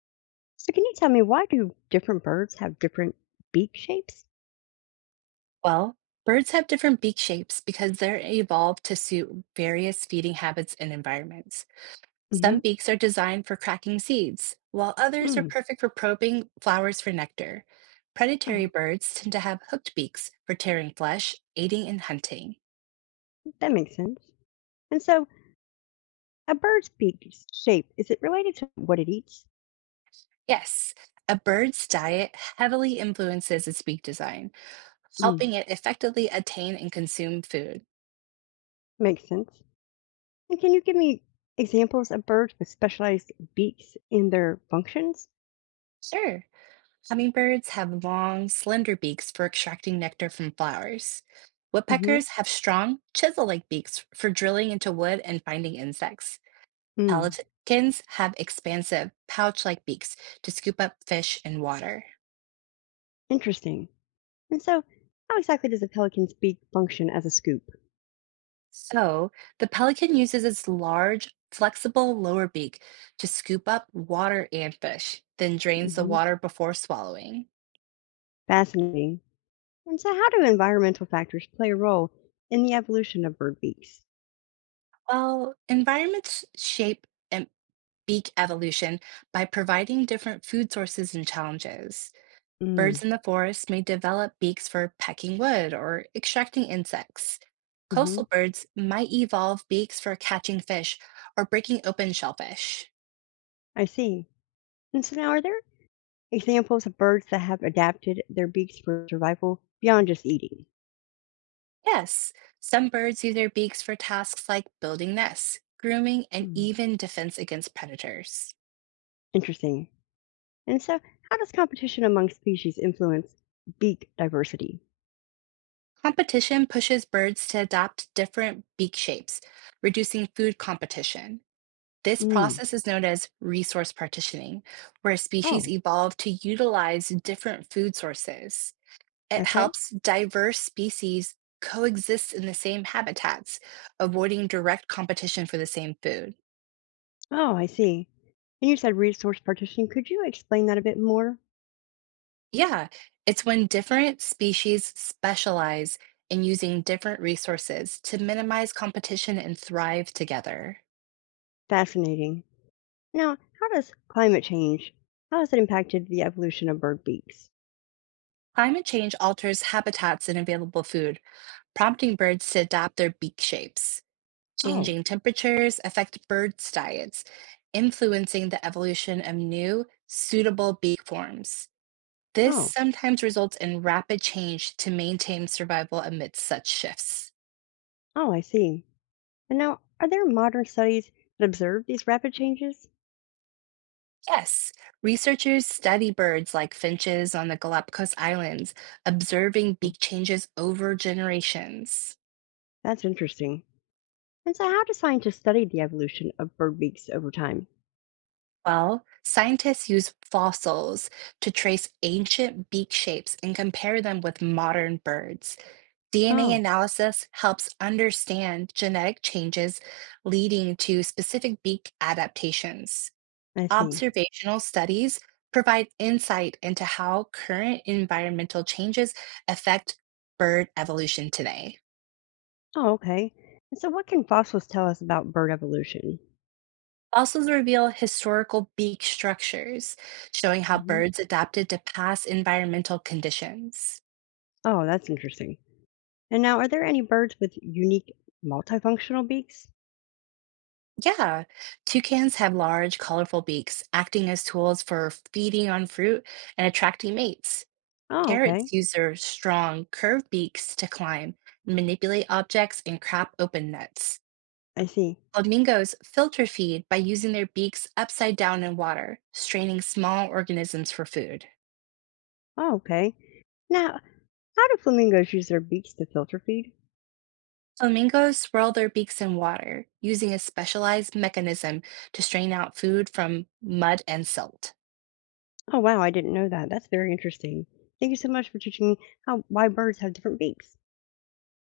So can you tell me why do different birds have different beak shapes? Well, birds have different beak shapes because they're evolved to suit various feeding habits and environments. Some Hmm. beaks are designed for cracking seeds, while others are Mm. perfect for probing flowers for nectar. Predatory Oh, birds tend to have hooked beaks for tearing flesh, eating, and hunting. that makes sense. And so a bird's beak shape, is it related to what it eats? Yes, a bird's diet heavily influences its beak design, Mm. helping it effectively attain and consume food. Makes sense. And can you give me examples of birds with specialized beaks in their functions? Sure. Hummingbirds have long, slender beaks for extracting nectar from flowers. Hmm. Woodpeckers have strong, chisel like beaks for drilling into wood and finding insects. Mm. Pelicans have expansive, pouch like beaks to scoop up fish and water. Interesting. And so how exactly does a pelican's beak function as a scoop? So, the pelican uses its large, flexible lower beak to scoop up water and fish, then drains the Hmm. water before swallowing. Fascinating. And so how do environmental factors play a role in the evolution of bird beaks? While environments shape and beak evolution by providing different food sources and challenges. Mm. Birds in the forest may develop beaks for pecking wood or extracting insects. Hmm. Coastal birds might evolve beaks for catching fish or breaking open shellfish. I see. And so now, are there examples of birds that have adapted their beaks for survival beyond just eating? Yes, some birds use their beaks for tasks like building nests, grooming, and Hmm. even defense against predators. Interesting. And so, how does competition among species influence beak diversity? Competition pushes birds to adopt different beak shapes, reducing food competition. This Mm. process is known as resource partitioning, where species Oh, evolve to utilize different food sources. It okay. helps diverse species coexist in the same habitats, avoiding direct competition for the same food. Oh, I see. And you said resource partition. Could you explain that a bit more? Yeah, it's when different species specialize in using different resources to minimize competition and thrive together. Fascinating. Now, how does climate change, how has it impacted the evolution of bird beaks? Climate change alters habitats and available food, prompting birds to adapt their beak shapes. Oh, Changing temperatures affect birds' diets, influencing the evolution of new, suitable beak forms. This oh, sometimes results in rapid change to maintain survival amidst such shifts. oh, I see. And now, are there modern studies that observe these rapid changes? Yes, researchers study birds like finches on the Galapagos Islands, observing Oh, beak changes over generations. that's interesting. And so, how do scientists study the evolution of bird beaks over time? Well, scientists use fossils to trace ancient beak shapes and compare them with modern birds. DNA Oh, analysis helps understand genetic changes leading to specific beak adaptations. I see. Observational studies provide insight into how current environmental changes affect bird evolution today. Oh, okay. And so, what can fossils tell us about bird evolution? Fossils reveal historical beak structures, showing how Hmm. birds adapted to past environmental conditions. Oh, that's interesting. And now, are there any birds with unique multifunctional beaks? Yeah, toucans have large, colorful beaks, acting as tools for feeding on fruit and attracting mates. Oh, okay. Parrots use their strong, curved beaks to climb, manipulate objects, and crap open nets. I see. Flamingos filter feed by using their beaks upside down in water, straining small organisms for food. Oh, okay. Now, how do flamingos use their beaks to filter feed? Flamingos swirl their beaks in water, using a specialized mechanism to strain out food from mud and silt. Oh, wow, I didn't know that. That's very interesting. Thank you so much for teaching me how why birds have different beaks.